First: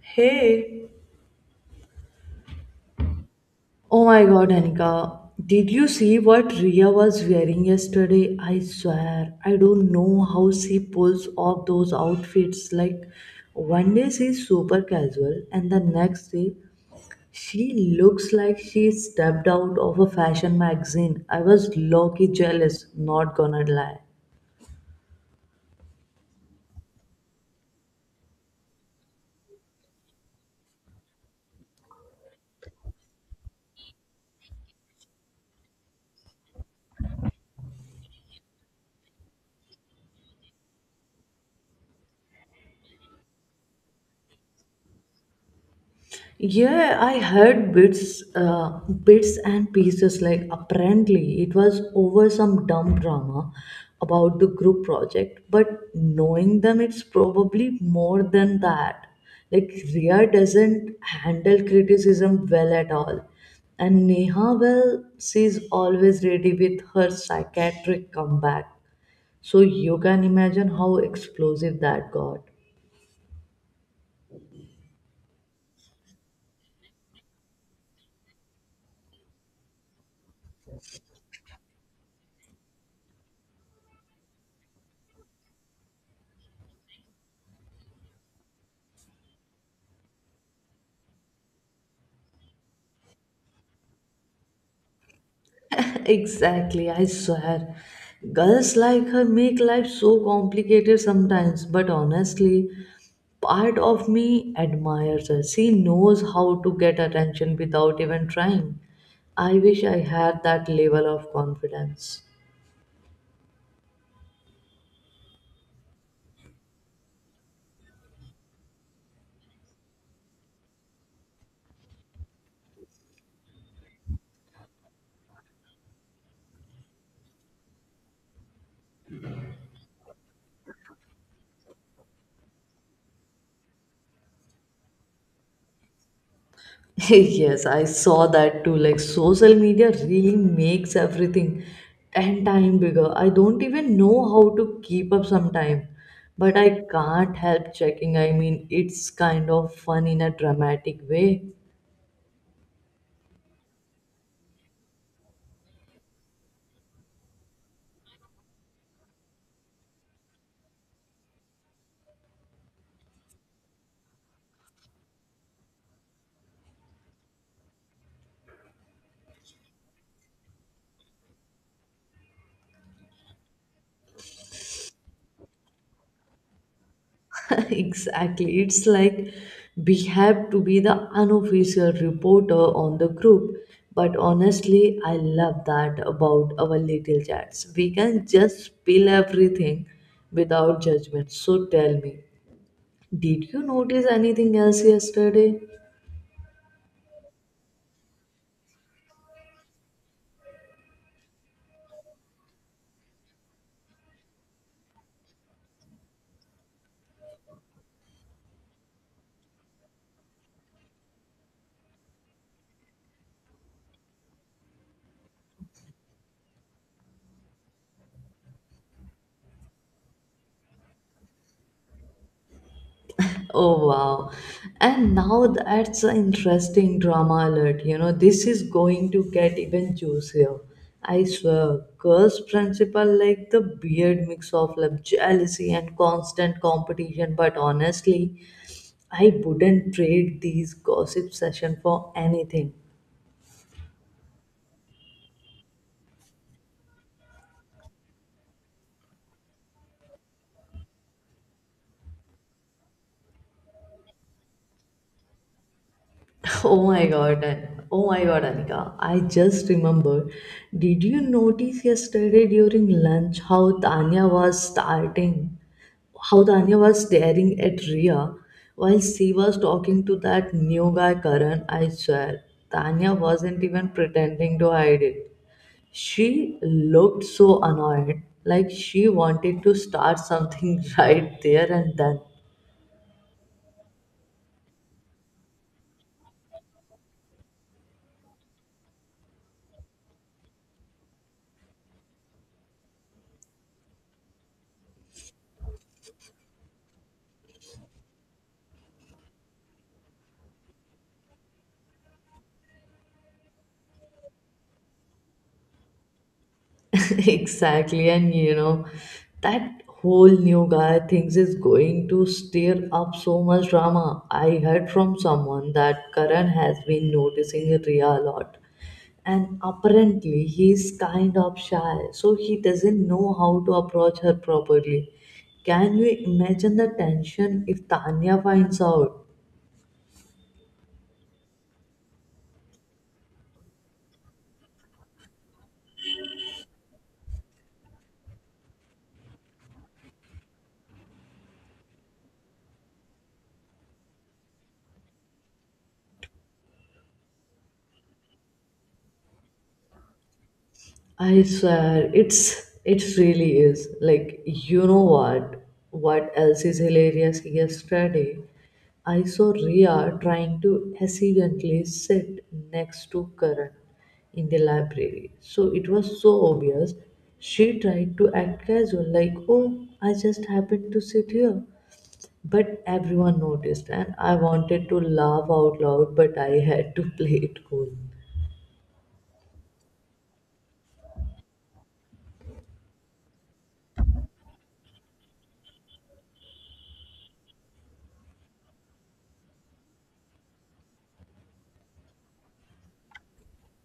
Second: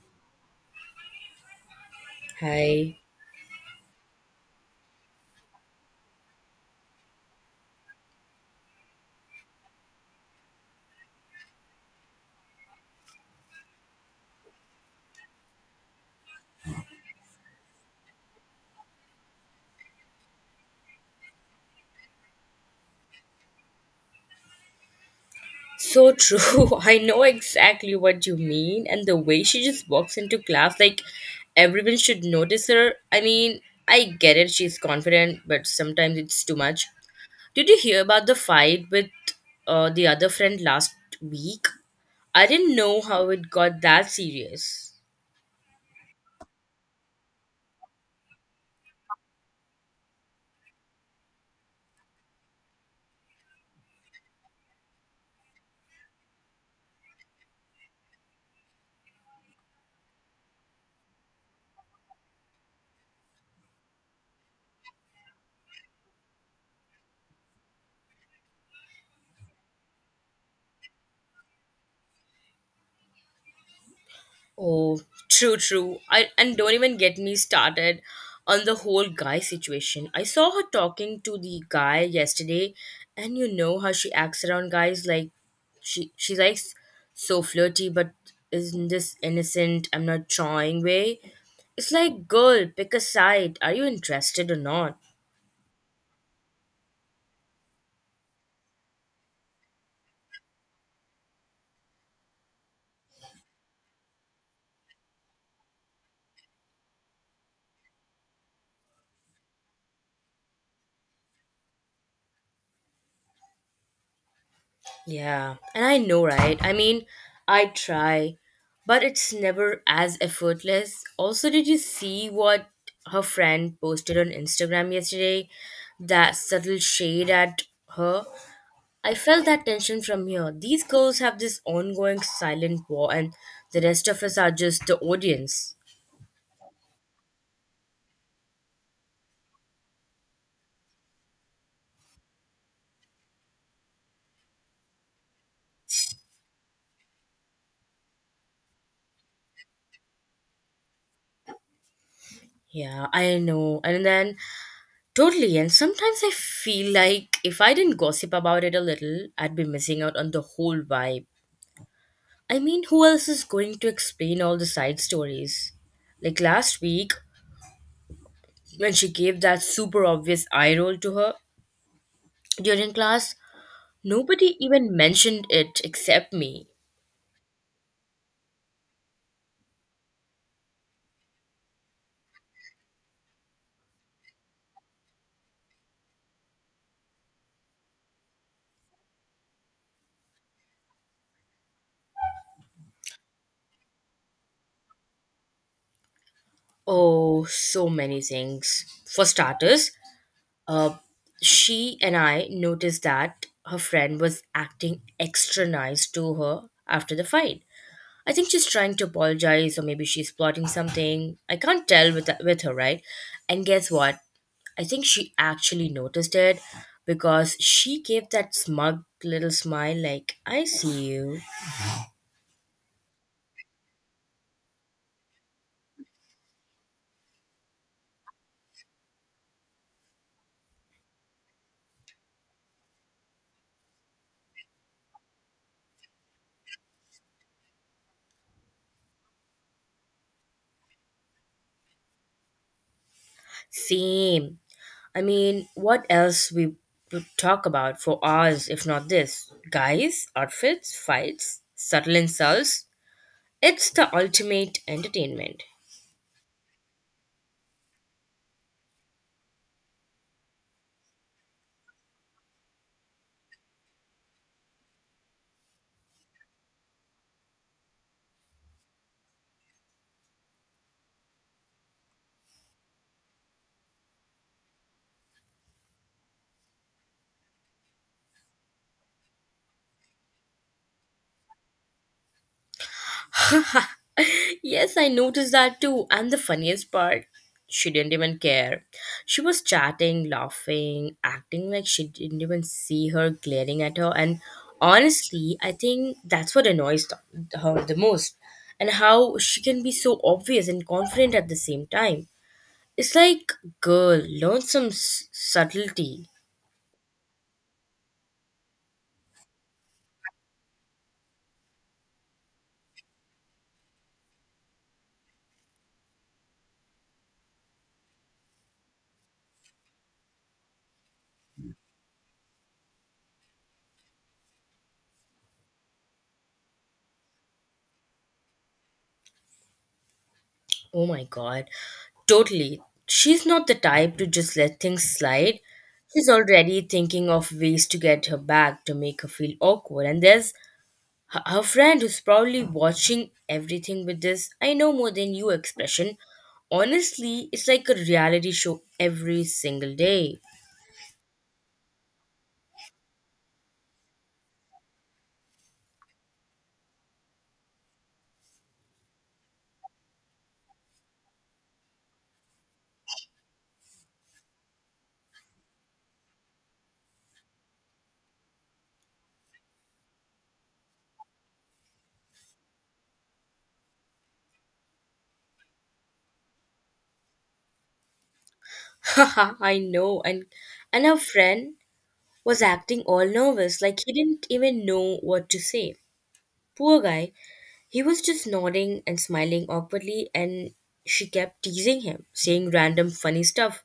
Hey. Hi. Oh my god, Anika, did you see what Ria was wearing yesterday? I swear, I don't know how she pulls off those outfits. Like, one day she's super casual, and the next day she looks like she stepped out of a fashion magazine. I was low key jealous, not gonna lie. So true. I know exactly what you mean. And the way she just walks into class, like everyone should notice her. I mean, I get it, she's confident, but sometimes it's too much. Did you hear about the fight with the other friend last week? I didn't know how it got that serious. Yeah, I heard bits and pieces. Like apparently, it was over some dumb drama about the group project. But knowing them, it's probably more than that. Like Ria doesn't handle criticism well at all, and Neha, well, she's always ready with her psychiatric comeback. So you can imagine how explosive that got. Oh, true, true. I and don't even get me started on the whole guy situation. I saw her talking to the guy yesterday, and you know how she acts around guys, like she's like so flirty, but isn't this innocent? I'm not trying way. It's like, girl, pick a side. Are you interested or not? Exactly, I swear. Girls like her make life so complicated sometimes, but honestly, part of me admires her. She knows how to get attention without even trying. I wish I had that level of confidence. Yeah, and I know, right? I mean, I try, but it's never as effortless. Also, did you see what her friend posted on Instagram yesterday? That subtle shade at her. I felt that tension from here. These girls have this ongoing silent war, and the rest of us are just the audience. Yes, I saw that too. Like social media really makes everything 10 times bigger. I don't even know how to keep up sometime, but I can't help checking. I mean, it's kind of fun in a dramatic way. Yeah, I know. And then, totally. And sometimes I feel like if I didn't gossip about it a little, I'd be missing out on the whole vibe. I mean, who else is going to explain all the side stories? Like last week, when she gave that super obvious eye roll to her during class, nobody even mentioned it except me. Exactly. It's like we have to be the unofficial reporter on the group. But honestly, I love that about our little chats. We can just spill everything without judgment. So tell me, did you notice anything else yesterday? Oh, so many things. For starters, uh, she and I noticed that her friend was acting extra nice to her after the fight. I think she's trying to apologize, or maybe she's plotting something. I can't tell with her, right? And guess what? I think she actually noticed it because she gave that smug little smile, like "I see you." Oh wow. And now that's an interesting drama alert. You know, this is going to get even juicier. I swear, girls' principal like the weird mix of love, jealousy and constant competition, but honestly, I wouldn't trade these gossip session for anything. Same. I mean, what else we would talk about for hours, if not this? Guys, outfits, fights, subtle insults. It's the ultimate entertainment. Oh my god. Oh my god, Anika. I just remember. Did you notice yesterday during lunch how Tanya was starting? How Tanya was staring at Ria while she was talking to that new guy, Karan? I swear. Tanya wasn't even pretending to hide it. She looked so annoyed, like she wanted to start something right there and then. Yes, I noticed that too. And the funniest part, she didn't even care. She was chatting, laughing, acting like she didn't even see her glaring at her. And honestly, I think that's what annoys her the most. And how she can be so obvious and confident at the same time. It's like, girl, learn some subtlety. Exactly, and you know, that whole new guy thinks is going to stir up so much drama. I heard from someone that karan has been noticing Ria a lot, and apparently he's kind of shy, so he doesn't know how to approach her properly. Can you imagine the tension if tanya finds out? Oh my god. Totally. She's not the type to just let things slide. She's already thinking of ways to get her back, to make her feel awkward. And there's her friend who's probably watching everything with this "I know more than you" expression. Honestly, it's like a reality show every single day. I swear, it really is. Like, you know what? What else is hilarious? Yesterday, I saw Ria trying to accidentally sit next to Karan in the library. So it was so obvious. She tried to act casual, like, "Oh, I just happened to sit here," but everyone noticed, and I wanted to laugh out loud, but I had to play it cool. Haha, I know. And her friend was acting all nervous, like he didn't even know what to say. Poor guy. He was just nodding and smiling awkwardly, and she kept teasing him, saying random funny stuff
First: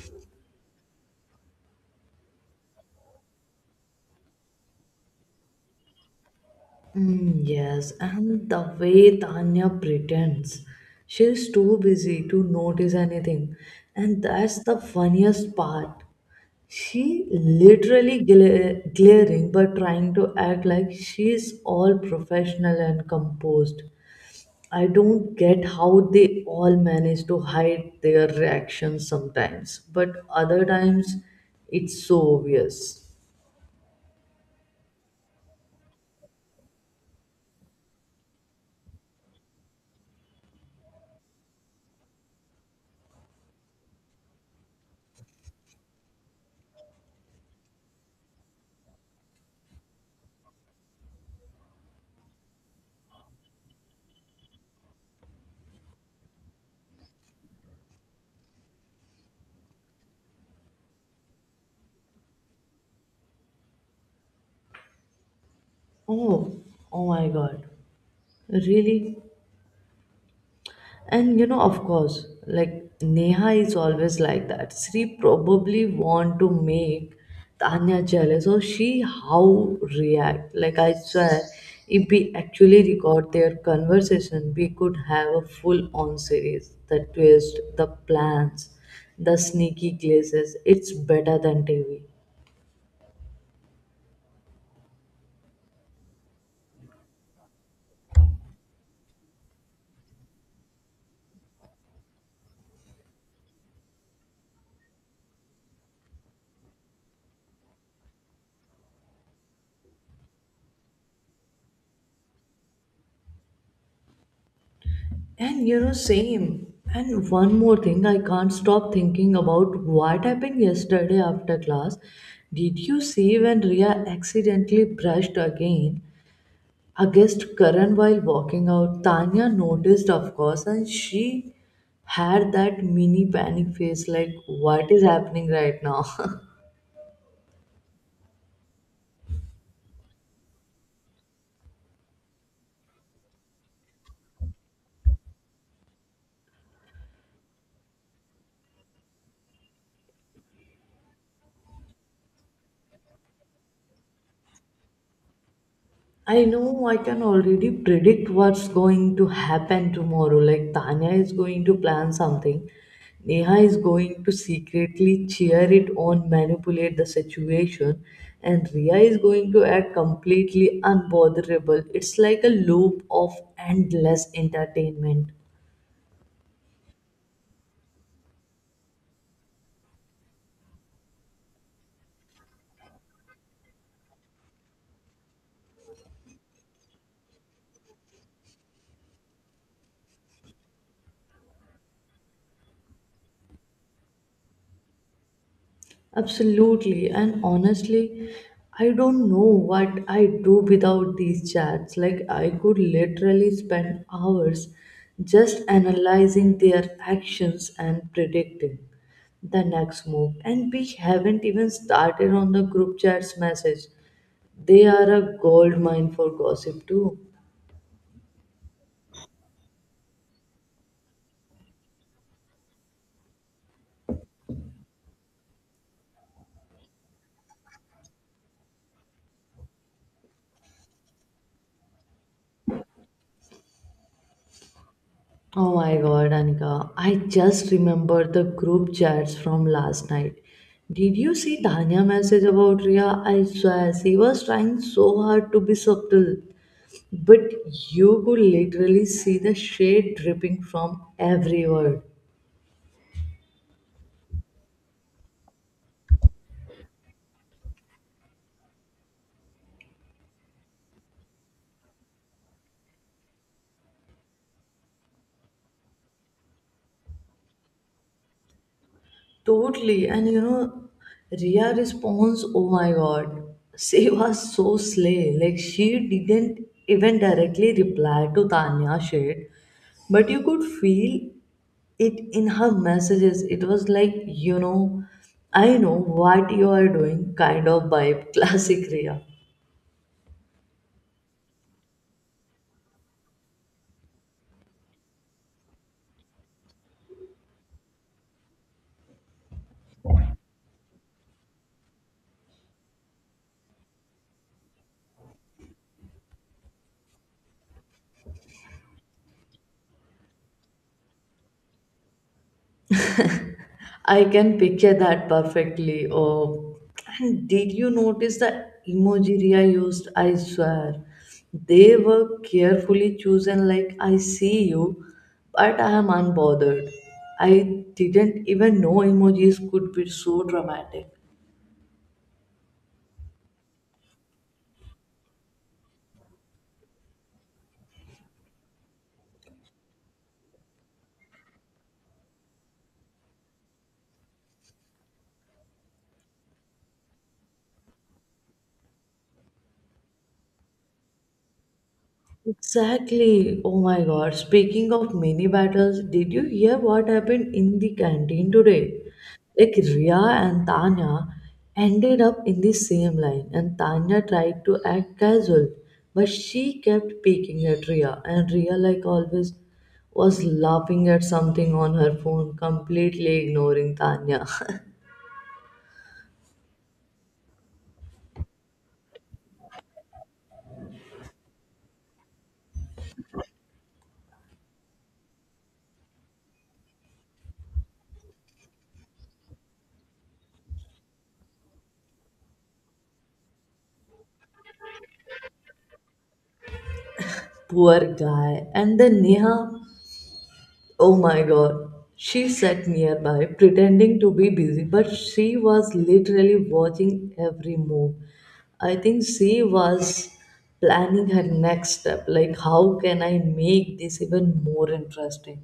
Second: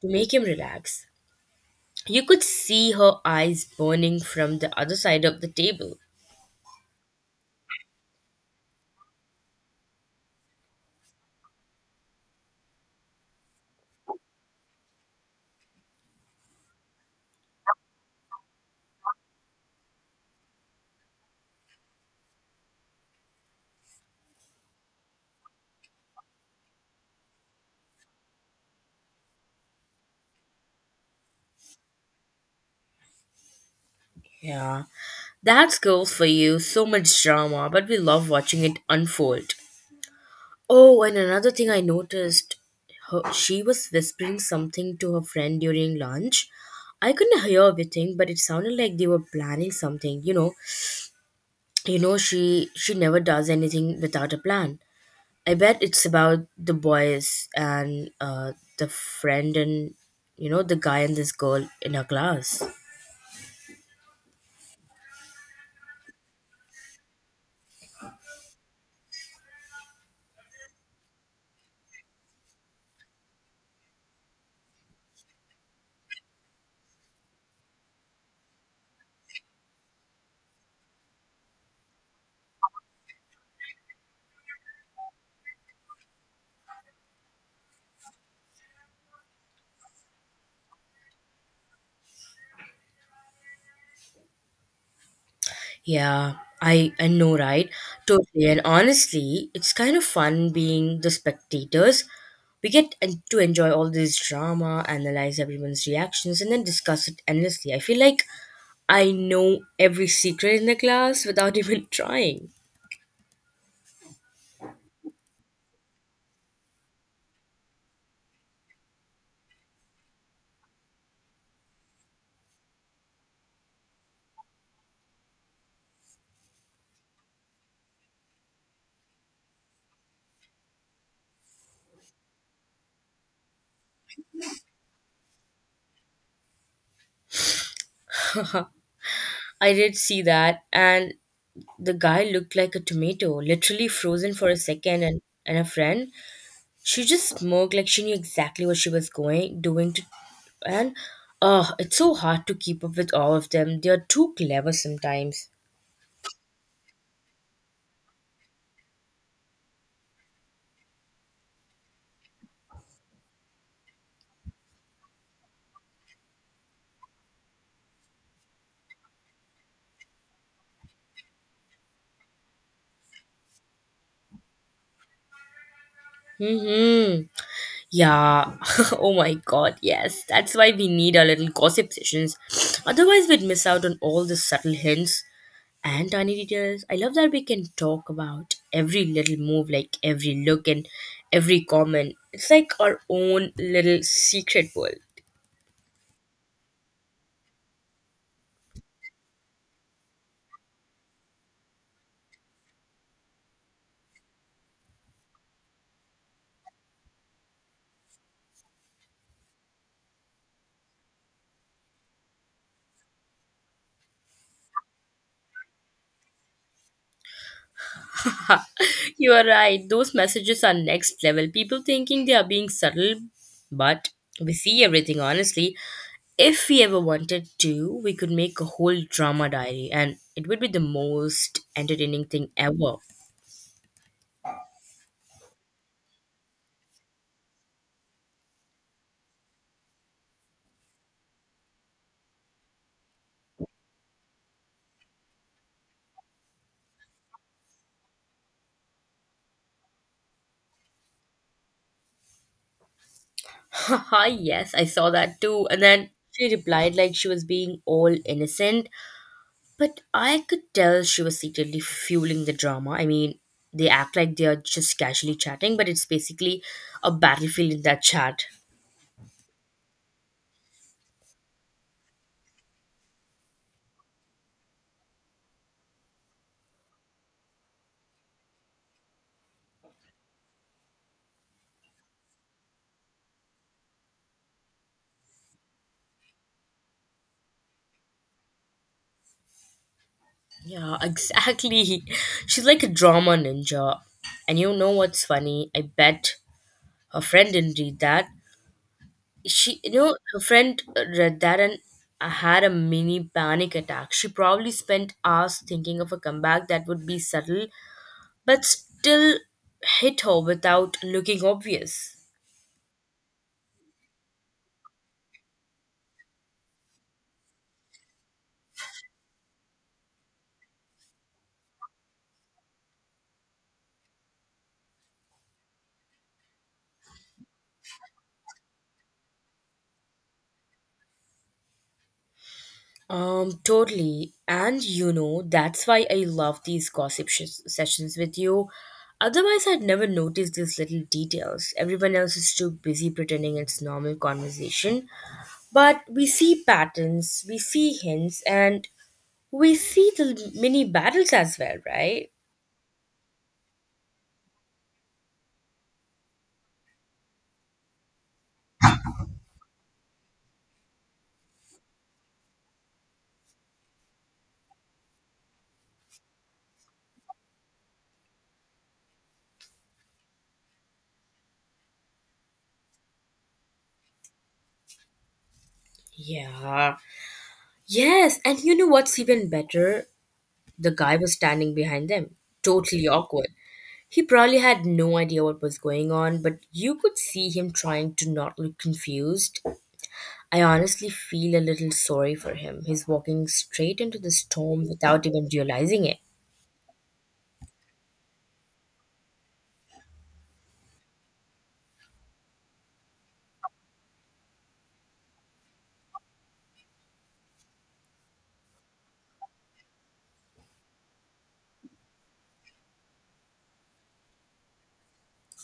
to make him relax. You could see her eyes burning from the other side of the table. Mm, yes, and the way Tanya pretends, she's too busy to notice anything, and that's the funniest part. She literally glaring, but trying to act like she's all professional and composed. I don't get how they all manage to hide their reactions sometimes, but other times it's so obvious. Yeah, that's girls for you. So much drama, but we love watching it unfold. Oh, and another thing I noticed, her, she was whispering something to her friend during lunch. I couldn't hear everything, but it sounded like they were planning something, you know, she never does anything without a plan. I bet it's about the boys and the friend and, you know, the guy and this girl in her class. Oh, oh my god. Really? And you know, of course, like Neha is always like that. She probably want to make Tanya jealous, or she how react. Like I swear, if we actually record their conversation, we could have a full-on series. The twist, the plans, the sneaky glazes. It's better than TV. Yeah, I know, right? Totally. And honestly, it's kind of fun being the spectators. We get to enjoy all this drama, analyze everyone's reactions, and then discuss it endlessly. I feel like I know every secret in the class without even trying. And you know, same. And one more thing, I can't stop thinking about what happened yesterday after class. Did you see when Ria accidentally brushed again against Karan while walking out? Tanya noticed, of course, and she had that mini panic face like, what is happening right now? I did see that, and the guy looked like a tomato, literally frozen for a second, and a friend, she just smirked like she knew exactly what she was going doing to, and oh, it's so hard to keep up with all of them. They are too clever sometimes. I know, I can already predict what's going to happen tomorrow. Like Tanya is going to plan something. Neha is going to secretly cheer it on, manipulate the situation, and Ria is going to act completely unbotherable. It's like a loop of endless entertainment. Mm-hmm. Yeah. Oh my god, yes. That's why we need our little gossip sessions. Otherwise we'd miss out on all the subtle hints and tiny details. I love that we can talk about every little move, like every look and every comment. It's like our own little secret world. Absolutely. And honestly, I don't know what I do without these chats. Like, I could literally spend hours just analyzing their actions and predicting the next move. And we haven't even started on the group chats message. They are a gold mine for gossip, too. You are right. Those messages are next level. People thinking they are being subtle, but we see everything honestly. If we ever wanted to, we could make a whole drama diary and it would be the most entertaining thing ever. Oh my god, Anika. I just remember the group chats from last night. Did you see Tanya message about Ria? I swear she was trying so hard to be subtle. But you could literally see the shade dripping from every word. Haha, yes, I saw that too. And then she replied like she was being all innocent, but I could tell she was secretly fueling the drama. I mean, they act like they are just casually chatting, but it's basically a battlefield in that chat. Totally. And you know, Ria response, oh my god, she was so slay. Like she didn't even directly reply to Tanya shade, but you could feel it in her messages. It was like, you know, I know what you are doing, kind of vibe. Classic Ria. Yeah, exactly. She's like a drama ninja. And you know what's funny? I bet her friend didn't read that. She, you know, her friend read that and had a mini panic attack. She probably spent hours thinking of a comeback that would be subtle, but still hit her without looking obvious. I can picture that perfectly. Oh, and did you notice the emoji Ria used? I swear, they were carefully chosen. Like I see you, but I am unbothered. I didn't even know emojis could be so dramatic. Totally. And you know, that's why I love these gossip sessions with you. Otherwise, I'd never notice these little details. Everyone else is too busy pretending it's normal conversation. But we see patterns, we see hints, and we see the mini battles as well, right? Exactly. Oh my god. Speaking of mini battles, did you hear what happened in the canteen today? Like Ria and Tanya ended up in the same line, and Tanya tried to act casual, but she kept peeking at Ria, and Ria, like always, was laughing at something on her phone, completely ignoring Tanya. Yeah. Yes, and you know what's even better? The guy was standing behind them. Totally awkward. He probably had no idea what was going on, but you could see him trying to not look confused. I honestly feel a little sorry for him. He's walking straight into the storm without even realizing it. Poor guy. And then Neha, oh my god. She sat nearby, pretending to be busy, but she was literally watching every move. I think she was planning her next step like, how can I make this even more interesting?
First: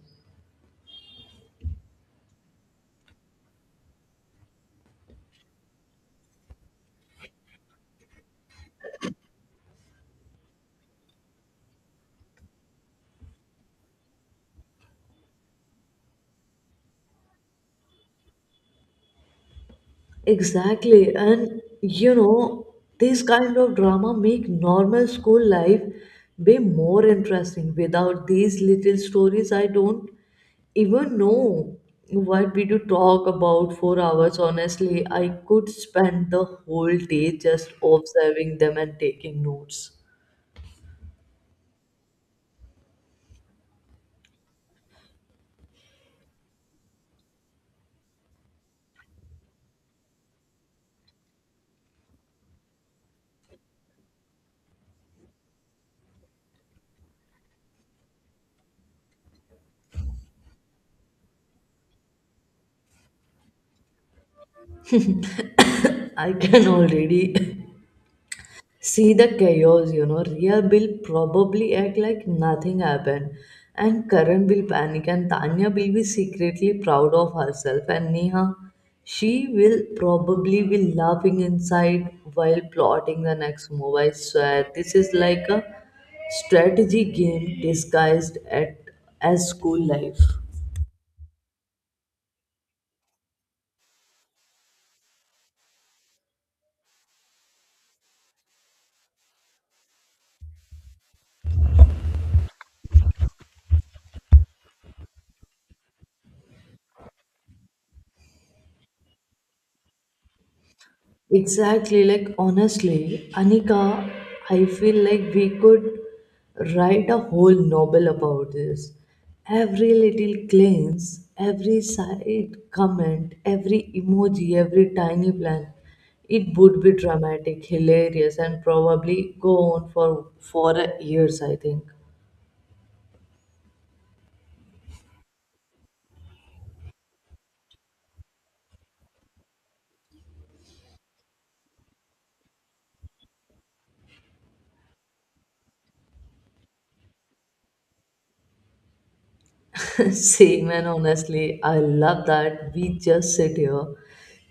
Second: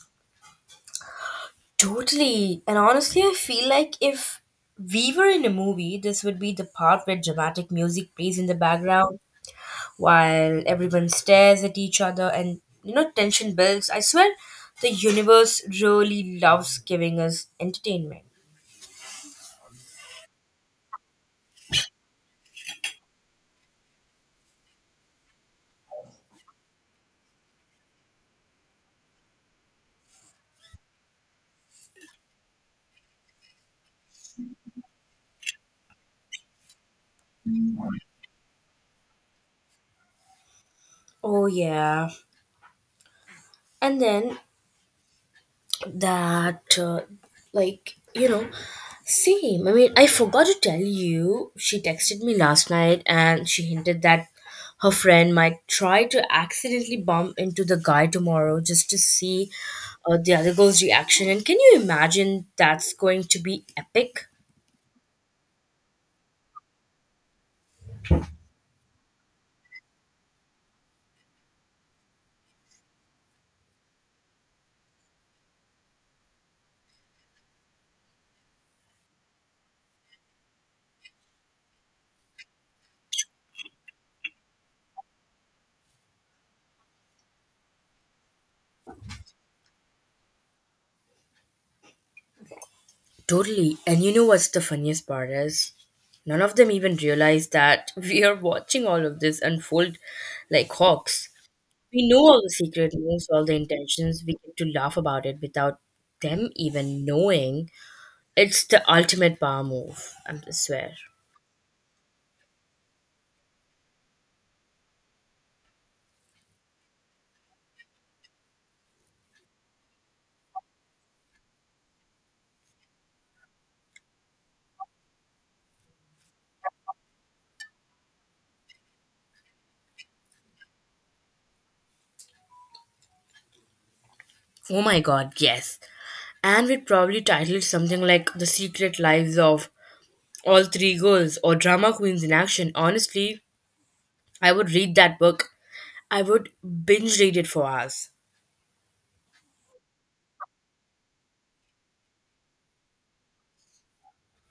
Totally. And honestly, I feel like if we were in a movie, this would be the part where dramatic music plays in the background while everyone stares at each other and, you know, tension builds. I swear the universe really loves giving us entertainment. Exactly. And you know, these kind of drama make normal school life way more interesting. Without these little stories, I don't even know what we do talk about for hours. Honestly, I could spend the whole day just observing them and taking notes. Oh, yeah. And then that like you know same, I mean, I forgot to tell you, she texted me last night and she hinted that her friend might try to accidentally bump into the guy tomorrow just to see the other girl's reaction, and can you imagine? That's going to be epic. I can already see the chaos, you know. Ria will probably act like nothing happened, and Karan will panic, and Tanya will be secretly proud of herself, and Neha, she will probably be laughing inside while plotting the next move. I swear, this is like a strategy game disguised at as school life. Totally. And you know what's the funniest part is none of them even realize that we are watching all of this unfold like hawks. We know all the secret moves, all the intentions. We get to laugh about it without them even knowing. It's the ultimate power move, I swear. Exactly, like honestly, Anika, I feel like we could write a whole novel about this. Every little glance, every side comment, every emoji, every tiny plan. It would be dramatic, hilarious, and probably go on for years, I think. Oh my god, yes. And we'd probably title it something like "The Secret Lives of All Three Girls" or "Drama Queens in Action." Honestly, I would read that book. I would binge read it for hours. Same, and honestly, I love that we just sit here,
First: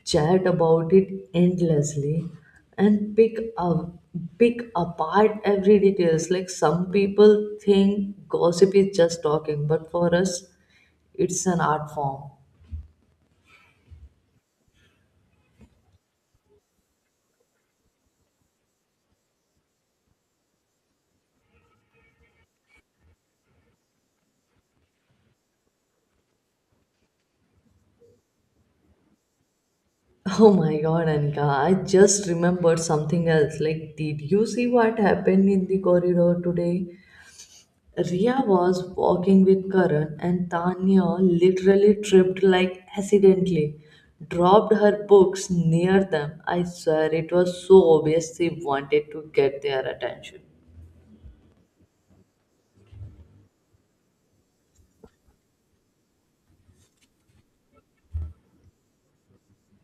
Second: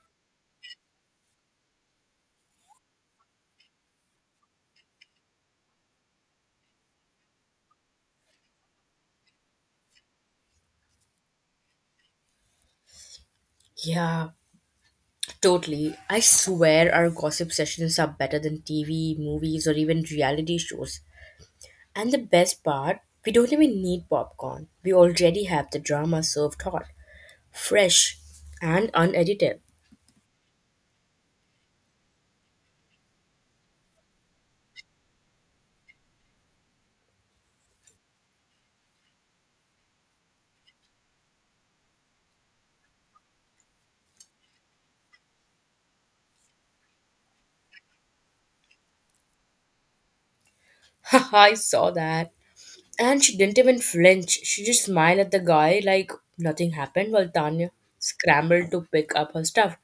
chat about it endlessly, and pick apart every details. Like some people think gossip is just talking, but for us, it's an art form. Yeah, totally. I swear our gossip sessions are better than TV, movies, or even reality shows. And the best part, we don't even need popcorn. We already have the drama served hot, fresh, and unedited. Oh my God, Anika, I just remembered something else. Like, did you see what happened in the corridor today? Ria was walking with Karan, and Tanya literally tripped, like accidentally, dropped her books near them. I swear it was so obvious she wanted to get their attention. Haha, I saw that. And she didn't even flinch. She just smiled at the guy like nothing happened while Tanya scrambled to pick up her stuff.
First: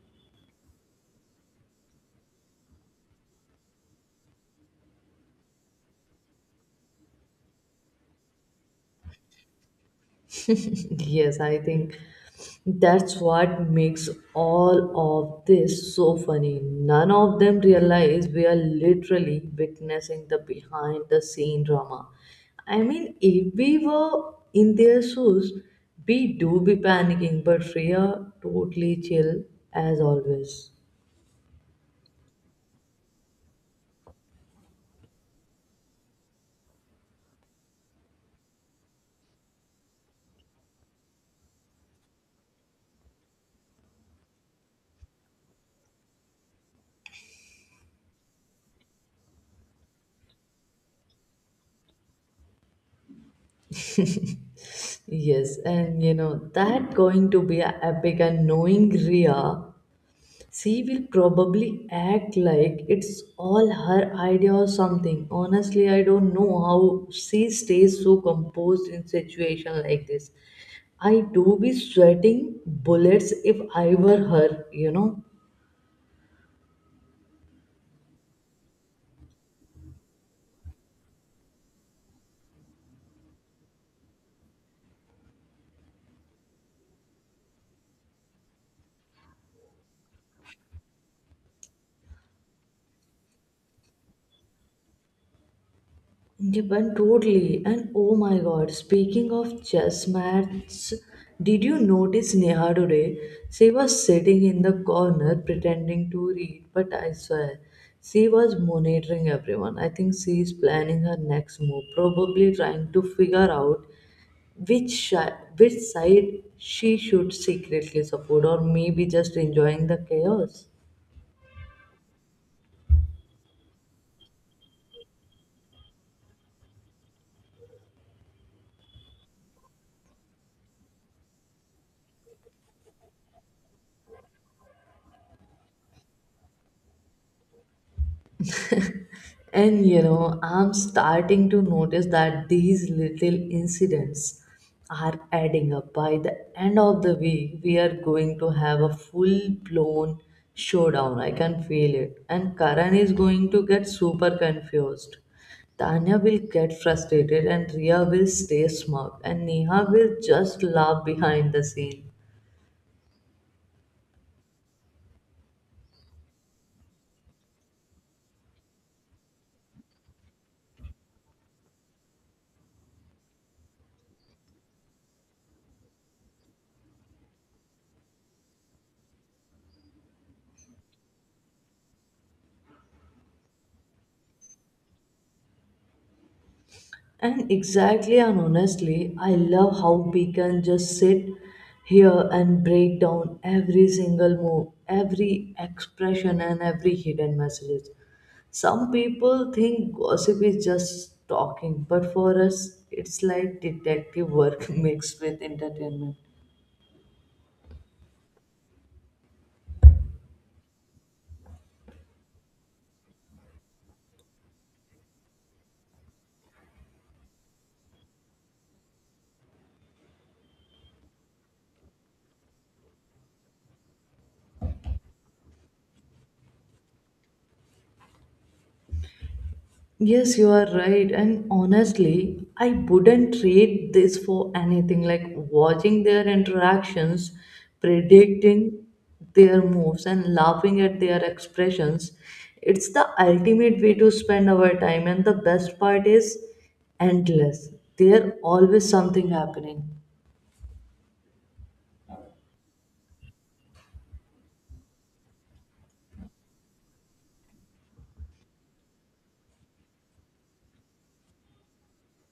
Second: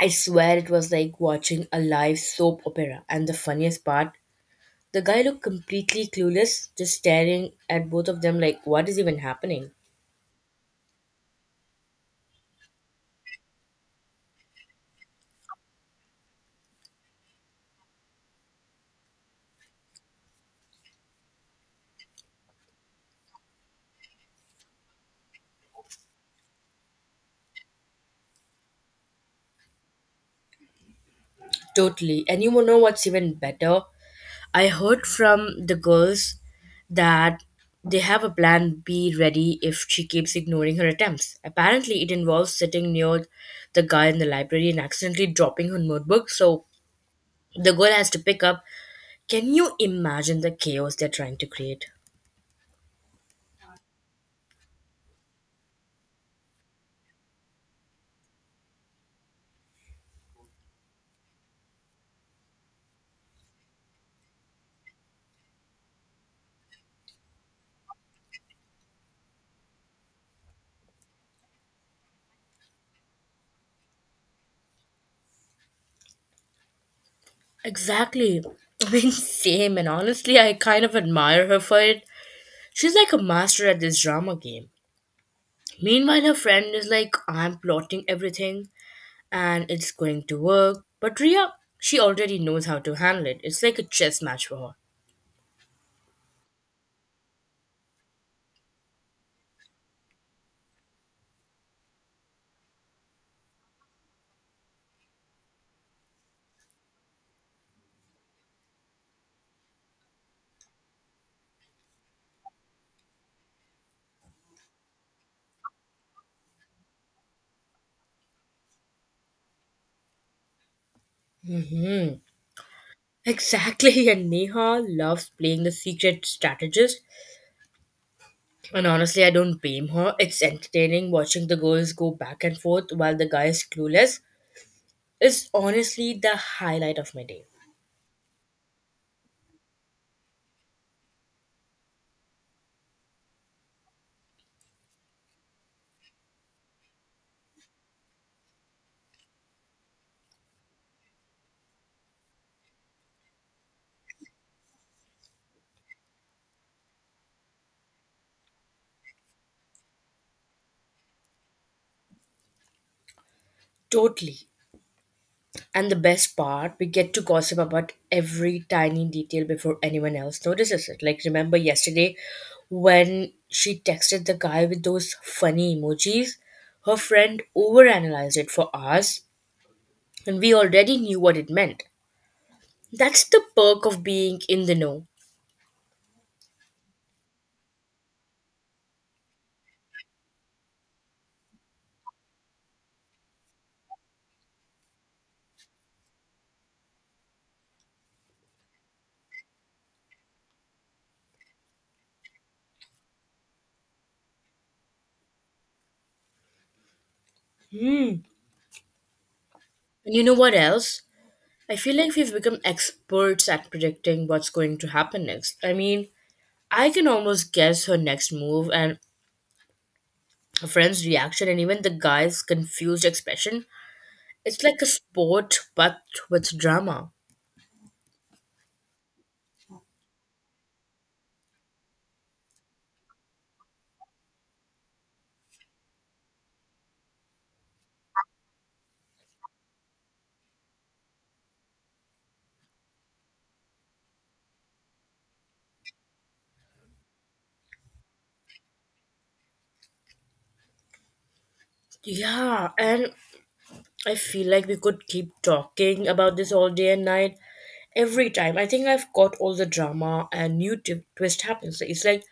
I swear it was like watching a live soap opera. And the funniest part, the guy looked completely clueless, just staring at both of them like, what is even happening? Yes, I think that's what makes all of this so funny. None of them realize we are literally witnessing the behind the scene drama. I mean, if we were in their shoes, we do be panicking, but Freya totally chill as always. Totally. And you know what's even better? I heard from the girls that they have a plan B ready if she keeps ignoring her attempts. Apparently, it involves sitting near the guy in the library and accidentally dropping her notebook, so the girl has to pick up. Can you imagine the chaos they're trying to create? Yes, and you know, that going to be a epic, and knowing Ria, she will probably act like it's all her idea or something. Honestly, I don't know how she stays so composed in situation like this. I do be sweating bullets if I were her, you know. Exactly. I mean, same, and honestly, I kind of admire her for it. She's like a master at this drama game. Meanwhile, her friend is like, I'm plotting everything, and it's going to work. But Ria, she already knows how to handle it. It's like a chess match for her. Depend totally. And oh my god, speaking of chess match, did you notice Neha today? She was sitting in the corner pretending to read, but I swear, she was monitoring everyone. I think she is planning her next move, probably trying to figure out which side she should secretly support, or maybe just enjoying the chaos. Hmm. Exactly, and Neha loves playing the secret strategist. And honestly, I don't blame her. It's entertaining watching the girls go back and forth while the guy is clueless. Is honestly the highlight of my day. And you know, I'm starting to notice that these little incidents are adding up. By the end of the week, we are going to have a full blown showdown. I can feel it. And Karan is going to get super confused. Tanya will get frustrated, and Ria will stay smug, and Neha will just laugh behind the scene. Totally. And the best part, we get to gossip about every tiny detail before anyone else notices it. Like, remember yesterday when she texted the guy with those funny emojis? Her friend overanalyzed it for us, and we already knew what it meant. That's the perk of being in the know. And exactly, and honestly, I love how we can just sit here and break down every single move, every expression, and every hidden message. Some people think gossip is just talking, but for us, it's like detective work mixed with entertainment. Hmm. And you know what else? I feel like we've become experts at predicting what's going to happen next. I mean, I can almost guess her next move, and her friend's reaction and even the guy's confused expression. It's like a sport but with drama. Yes, you are right. And honestly, I wouldn't trade this for anything, like watching their interactions, predicting their moves, and laughing at their expressions. It's the ultimate way to spend our time, and the best part is endless. There's always something happening. Yeah, and I feel like we could keep talking about this all day and night. Every time, I think I've got all the drama and new twist happens. So it's like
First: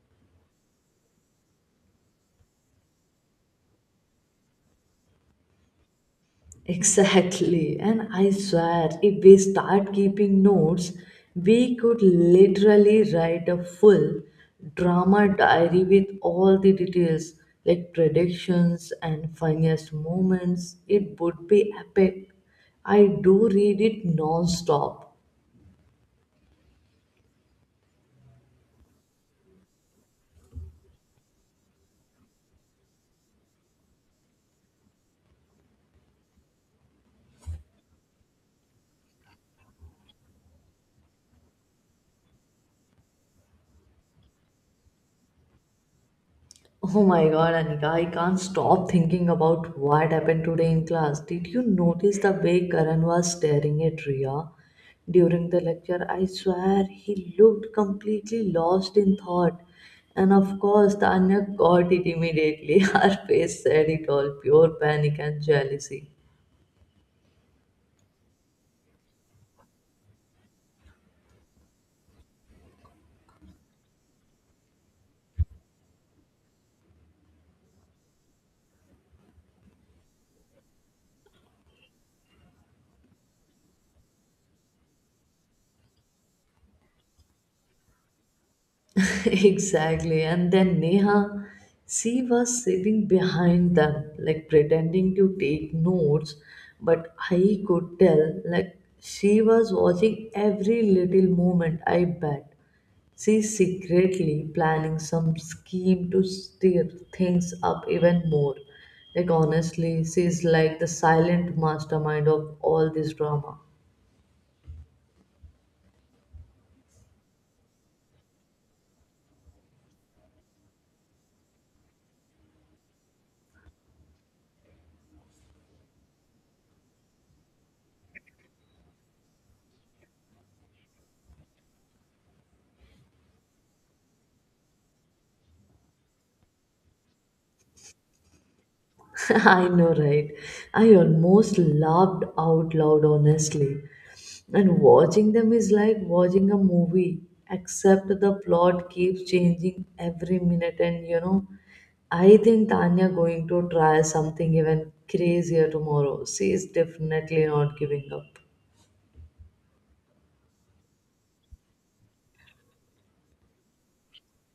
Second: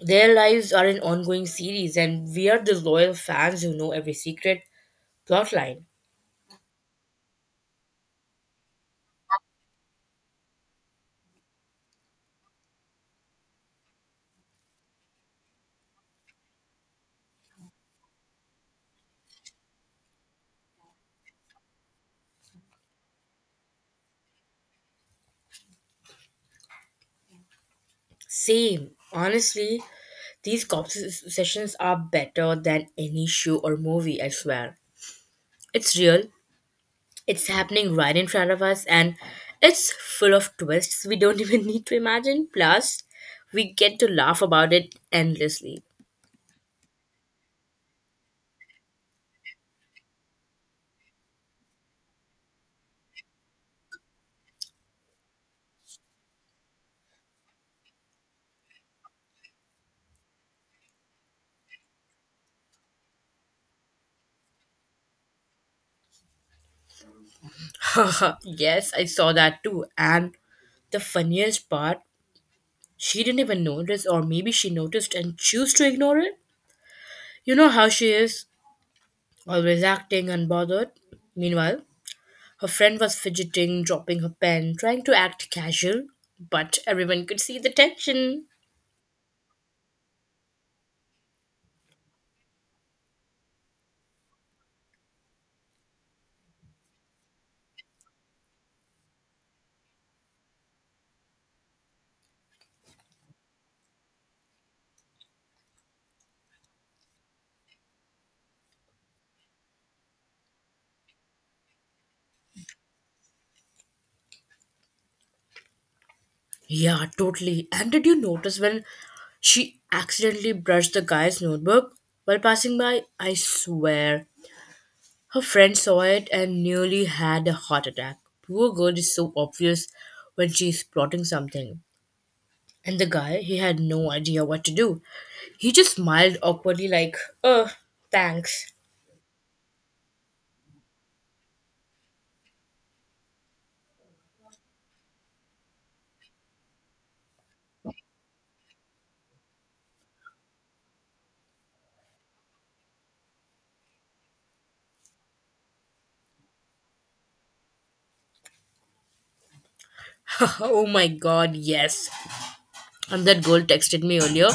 their lives are an ongoing series, and we are the loyal fans who know every secret plotline. Exactly, and I swear if we start keeping notes, we could literally write a full drama diary with all the details like predictions and funniest moments. It would be epic. I do read it non stop. Same, honestly, these conversations sessions are better than any show or movie. I swear, it's real. It's happening right in front of us, and it's full of twists we don't even need to imagine. Plus, we get to laugh about it endlessly. Oh my god, Anika, I can't stop thinking about what happened today in class. Did you notice the way Karan was staring at Riya during the lecture? I swear he looked completely lost in thought. And of course, Tanya got it immediately. Her face said it all, pure panic and jealousy. Yes, I saw that too. And the funniest part, she didn't even notice, or maybe she noticed and choose to ignore it. You know how she is, always acting unbothered. Meanwhile, her friend was fidgeting, dropping her pen, trying to act casual, but everyone could see the tension. Exactly. And then Neha, she was sitting behind them, like pretending to take notes, but I could tell, like, she was watching every little movement, I bet. She's secretly planning some scheme to stir things up even more. Like, honestly, she's like the silent mastermind of all this drama. Yeah, totally. And did you notice when she accidentally brushed the guy's notebook while passing by? I swear. Her friend saw it and nearly had a heart attack. Poor girl is so obvious when she's plotting something. And the guy, he had no idea what to do. He just smiled awkwardly, like, oh, thanks. I know, right? I almost laughed out loud, honestly. And watching them is like watching a movie, except the plot keeps changing every minute. And you know, I think Tanya going to try something even crazier tomorrow. She is definitely not giving up. Oh my god, yes. And that girl texted me earlier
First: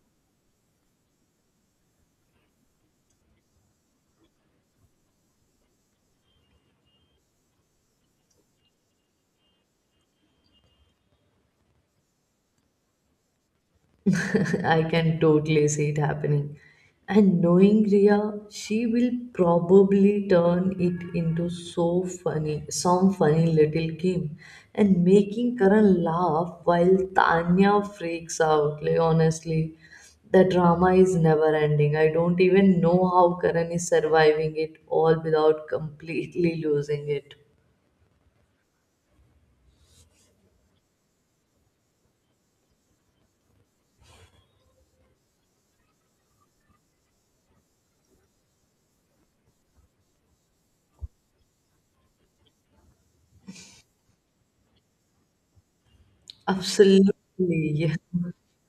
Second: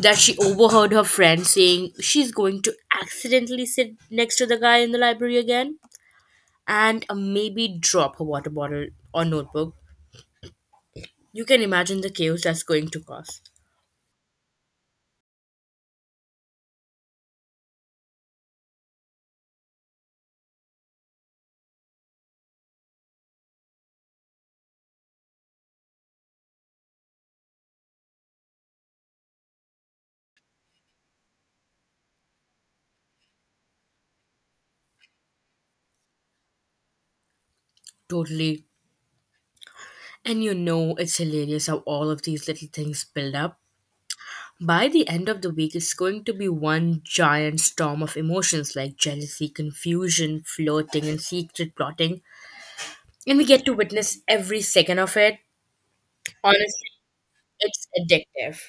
that she overheard her friend saying she's going to accidentally sit next to the guy in the library again and maybe drop her water bottle or notebook. You can imagine the chaos that's going to cause. I can totally see it happening. And knowing Ria, she will probably turn it into some funny little game, and making Karan laugh while Tanya freaks out. Like honestly, the drama is never ending. I don't even know how Karan is surviving it all without completely losing it. Totally. And you know, it's hilarious how all of these little things build up. By the end of the week, it's going to be one giant storm of emotions like jealousy, confusion, flirting, and secret plotting. And we get to witness every second of it. Honestly, Absolutely, it's yeah. addictive.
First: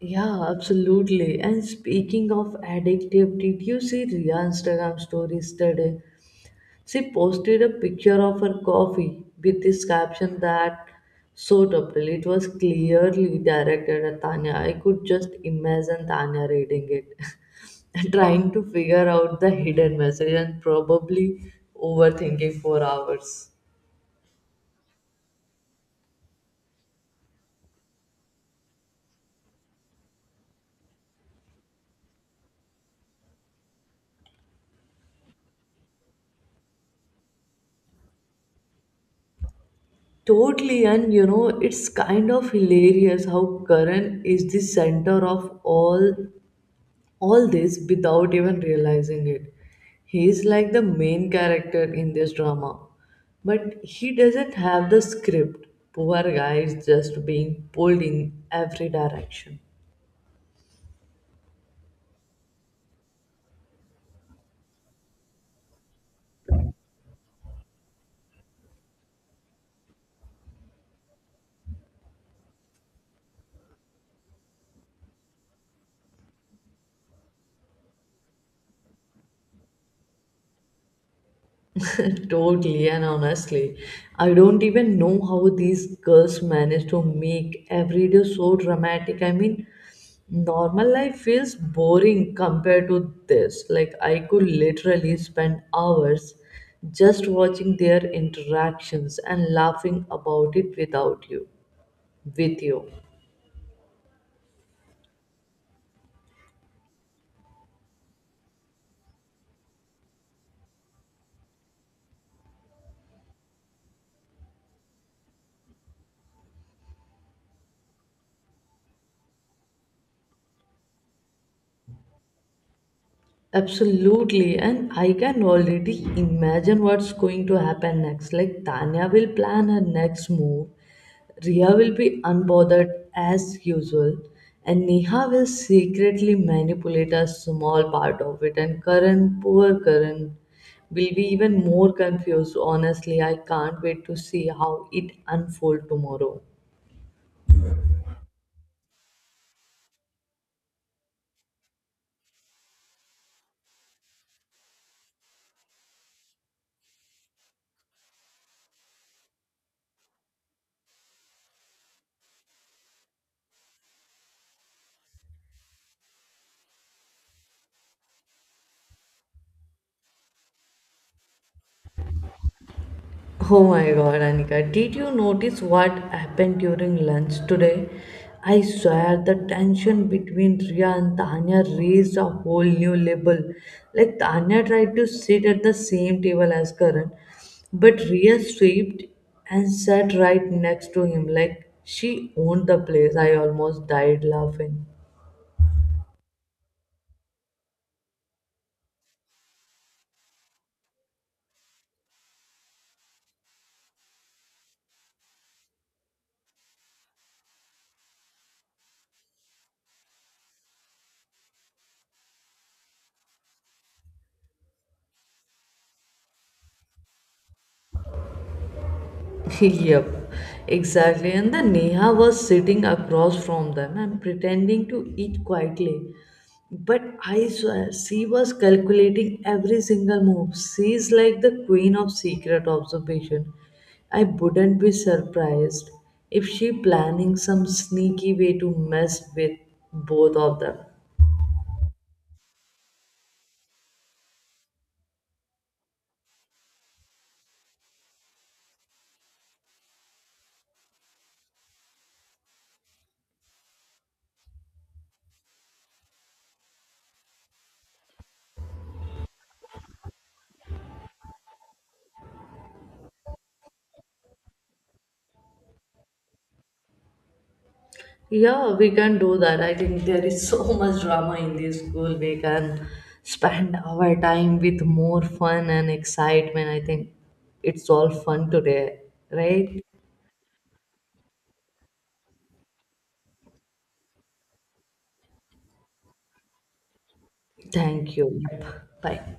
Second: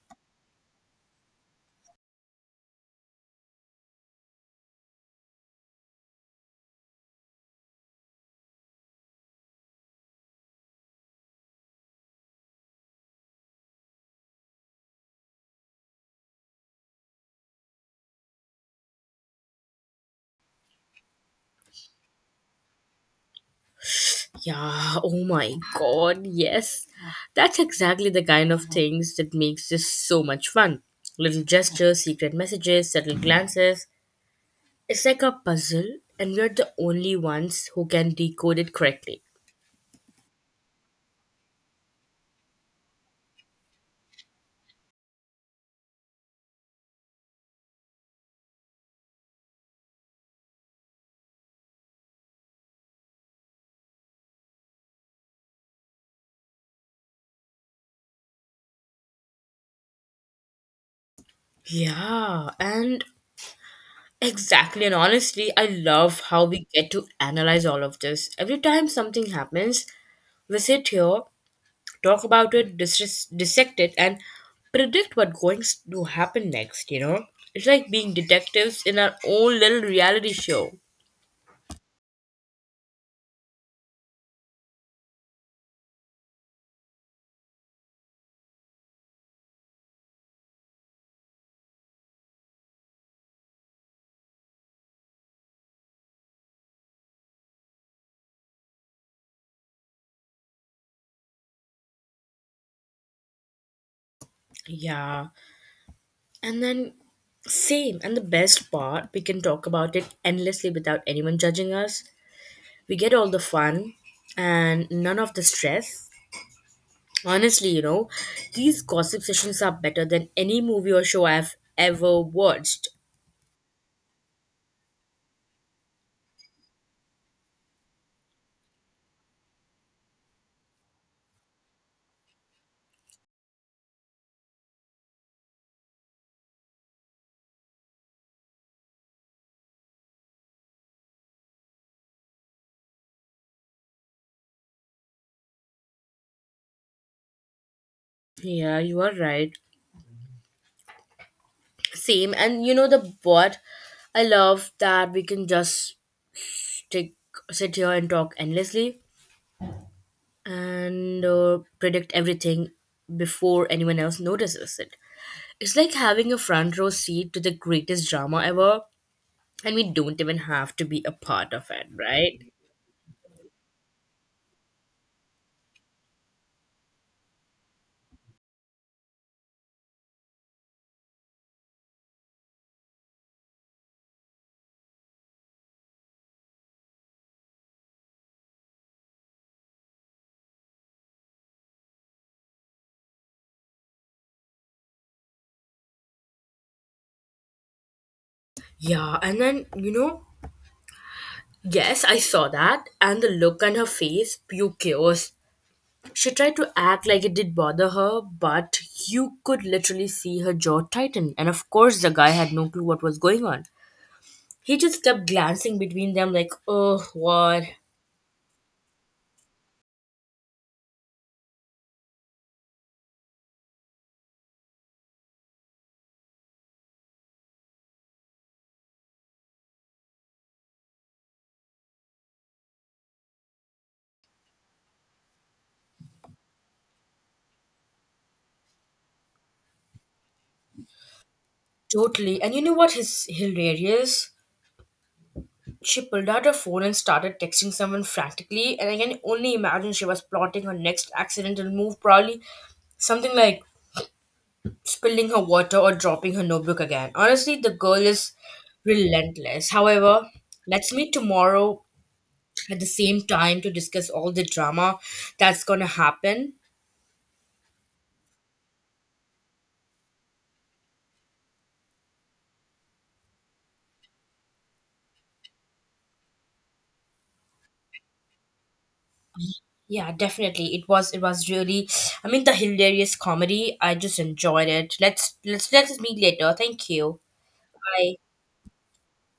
Yeah, absolutely. And speaking of addictive, did you see Ria Instagram stories today? She posted a picture of her coffee with this caption that so totally it was clearly directed at Tanya. I could just imagine Tanya reading it, trying to figure out the hidden message and probably overthinking for hours. Yeah, oh my god, yes. That's exactly the kind of things that makes this so much fun. Little gestures, secret messages, subtle glances. It's like a puzzle, and we're the only ones who can decode it correctly. Totally, and you know, it's kind of hilarious how Karan is the center of all this without even realizing it. He is like the main character in this drama, but he doesn't have the script. Poor guy is just being pulled in every direction. Yeah, and exactly. And honestly, I love how we get to analyze all of this. Every time something happens, we sit here talk about it, dissect it, and predict what's going to happen next, you know? It's like being detectives in our own little reality show. Totally, and honestly, I don't even know how these girls manage to make every day so dramatic. I mean, normal life feels boring compared to this. Like, I could literally spend hours just watching their interactions and laughing about it without you, with you. Yeah. And then, same. And the best part, we can talk about it endlessly without anyone judging us. We get all the fun and none of the stress. Honestly, you know, these gossip sessions are better than any movie or show I've ever watched. Absolutely, and I can already imagine what's going to happen next. Like Tanya will plan her next move, Ria will be unbothered as usual, and Neha will secretly manipulate a small part of it. And Karan, poor Karan, will be even more confused. Honestly, I can't wait to see how it unfolds tomorrow. Yeah, you are right. Same. And you know the what? I love that we can just stick, sit here and talk endlessly and predict everything before anyone else notices it. It's like having a front row seat to the greatest drama ever, and we don't even have to be a part of it, right? Oh my god, Anika, did you notice what happened during lunch today? I swear the tension between Ria and Tanya raised a whole new level. Like Tanya tried to sit at the same table as Karan, but Ria swept and sat right next to him like she owned the place. I almost died laughing. Yeah, and then, you know, yes, I saw that, and the look on her face, pure chaos. She tried to act like it did bother her, but you could literally see her jaw tighten. And of course, the guy had no clue what was going on. He just kept glancing between them, like, oh, what? Yep, exactly. And the Neha was sitting across from them and pretending to eat quietly. But I swear, she was calculating every single move. She's like the queen of secret observation. I wouldn't be surprised if she planning some sneaky way to mess with both of them. Totally. And you know what is hilarious? She pulled out her phone and started texting someone frantically, and I can only imagine she was plotting her next accidental move, probably something like spilling her water or dropping her notebook again. Honestly, the girl is relentless. However, let's meet tomorrow at the same time to discuss all the drama that's going to happen. Yeah, we can do that. I think there is so much drama in this school. We can spend our time with more fun and excitement. I think it's all fun today, right? Yeah, definitely. It was, it was really, I mean, the hilarious comedy, I just enjoyed it. Let's meet later. Thank you. Bye. Thank you. Yep. Bye.